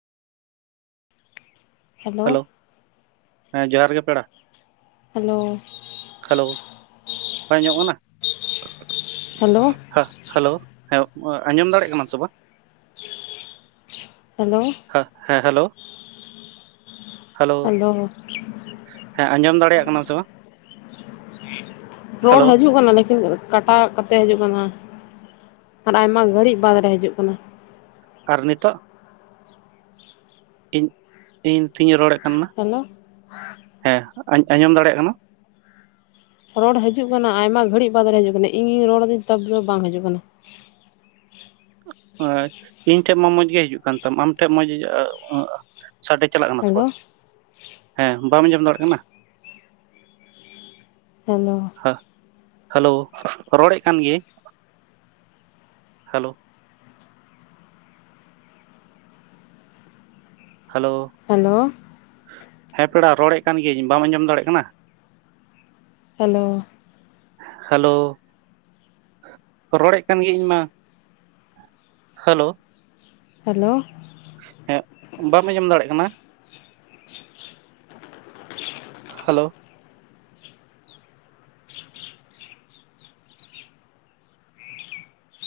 Hello, ᱦᱮᱸ ᱡᱚᱦᱟᱨ ᱜᱮ ᱯᱮᱲᱟ᱾ ᱦᱮᱞᱳ, ᱦᱮᱞᱳ, ᱵᱟᱝ ᱟᱸᱡᱚᱢᱚᱜ ᱠᱟᱱᱟ᱾ ᱦᱮᱞᱳ, ᱦᱟ ᱦᱮᱞᱳ ᱦᱮᱸ ᱟᱸᱡᱚᱢ ᱫᱟᱲᱮᱭᱟᱜ ᱠᱟᱱᱟᱢ ᱥᱮ ᱵᱟᱝ? ᱦᱮᱞᱳ, ᱦᱮᱸᱜ ᱦᱮᱸ ᱦᱮᱞᱳ, ᱾ [inaudible] ᱦᱮᱸ ᱟᱸᱡᱚᱢ ᱫᱟᱲᱮᱭᱟᱜ ᱠᱟᱱᱟᱢ ᱥᱮ ᱵᱟᱝ? ᱨᱚᱲ ᱦᱮᱞᱳ ᱦᱟᱹᱡᱩᱜ ᱠᱟᱱᱟ ᱞᱮᱠᱤᱱ ᱠᱟᱴ-ᱟᱜ ᱠᱟᱛᱮᱜ ᱦᱤᱡᱩᱜ ᱠᱟᱱᱟ ᱟᱨ ᱟᱭᱢᱟ ᱜᱷᱟᱹᱲᱤᱡ ᱵᱟᱸᱫᱽ ᱨᱮ ᱦᱤᱡᱩᱜ ᱠᱟᱱᱟ ᱾ ᱟᱨ ᱱᱤᱛᱚᱜ? ᱤᱧ ᱤᱧ ᱛᱩᱤᱧ ᱨᱚᱲᱮᱫ ᱠᱟᱱ ᱢᱟ ᱦᱮᱞᱳ ᱦᱮᱸ ᱟᱸᱡᱚᱢ ᱫᱟᱲᱮᱟᱜ ᱠᱟᱱᱟᱢ? ᱨᱚᱲ ᱦᱟᱹᱡᱩᱜ ᱠᱟᱱᱟ ᱟᱭᱢᱟ ᱜᱷᱟᱹᱲᱤᱜ ᱵᱟᱫᱽᱨᱮ ᱦᱤᱡᱩᱜ ᱠᱟᱱᱟ ᱤᱧ-ᱧᱤᱧ ᱨᱚᱲ ᱟᱹᱫᱤᱧ ᱛᱟᱵᱽ ᱫᱚ ᱵᱟᱝ ᱦᱤᱡᱩᱜ ᱠᱟᱱᱟ ᱾ ᱦ ᱤᱧ ᱴᱷᱮᱡ ᱢᱟ ᱢᱚᱸᱡᱽ ᱜᱮ ᱦᱤᱡᱩᱜ ᱠᱟᱱ ᱛᱟᱢ ᱟᱢᱴᱷᱮᱡ ᱢᱚᱸᱡᱽ ᱡᱟᱜ ᱥᱟᱰᱮ ᱪᱟᱞᱟᱜ ᱠᱟᱱᱟ ᱥᱮ ᱦᱮᱞᱳ ᱵᱟᱝ ᱦᱮᱸ ᱵᱟᱢ ᱟᱸᱡᱚᱢ ᱫᱟᱲᱮᱜ ᱠᱟᱱᱟ? ᱪᱮᱞᱳ ᱾ ᱦᱮᱞᱳ ᱨᱚᱲᱮᱜ ᱠᱟᱱ ᱜᱤᱭᱟᱹᱧ ᱾ Hello hello. ᱦᱟᱹᱞᱳ ᱾ ᱦᱮᱸ ᱯᱮᱲᱟ ᱨᱚᱲ ᱮᱫ ᱠᱟᱱ ᱜᱤᱭᱟᱹᱧ ᱵᱟᱢ ᱟᱧᱡᱚᱢ ᱫᱟᱲᱮᱜ ᱠᱟᱱᱟ? ᱦᱮᱞᱳ ᱾ ᱦᱮᱞᱳ ᱾ ᱨᱚᱲᱮᱫ ᱠᱟᱱ ᱜᱤᱭᱟᱹᱧ ᱤᱧ ᱢᱟ ᱾ Hello hello. ᱦᱮᱸ ᱵᱟᱢ ᱟᱧᱡᱚᱢ ᱫᱟᱲᱮᱜ ᱠᱟᱱᱟ? ᱦᱟᱹᱞᱳ ᱾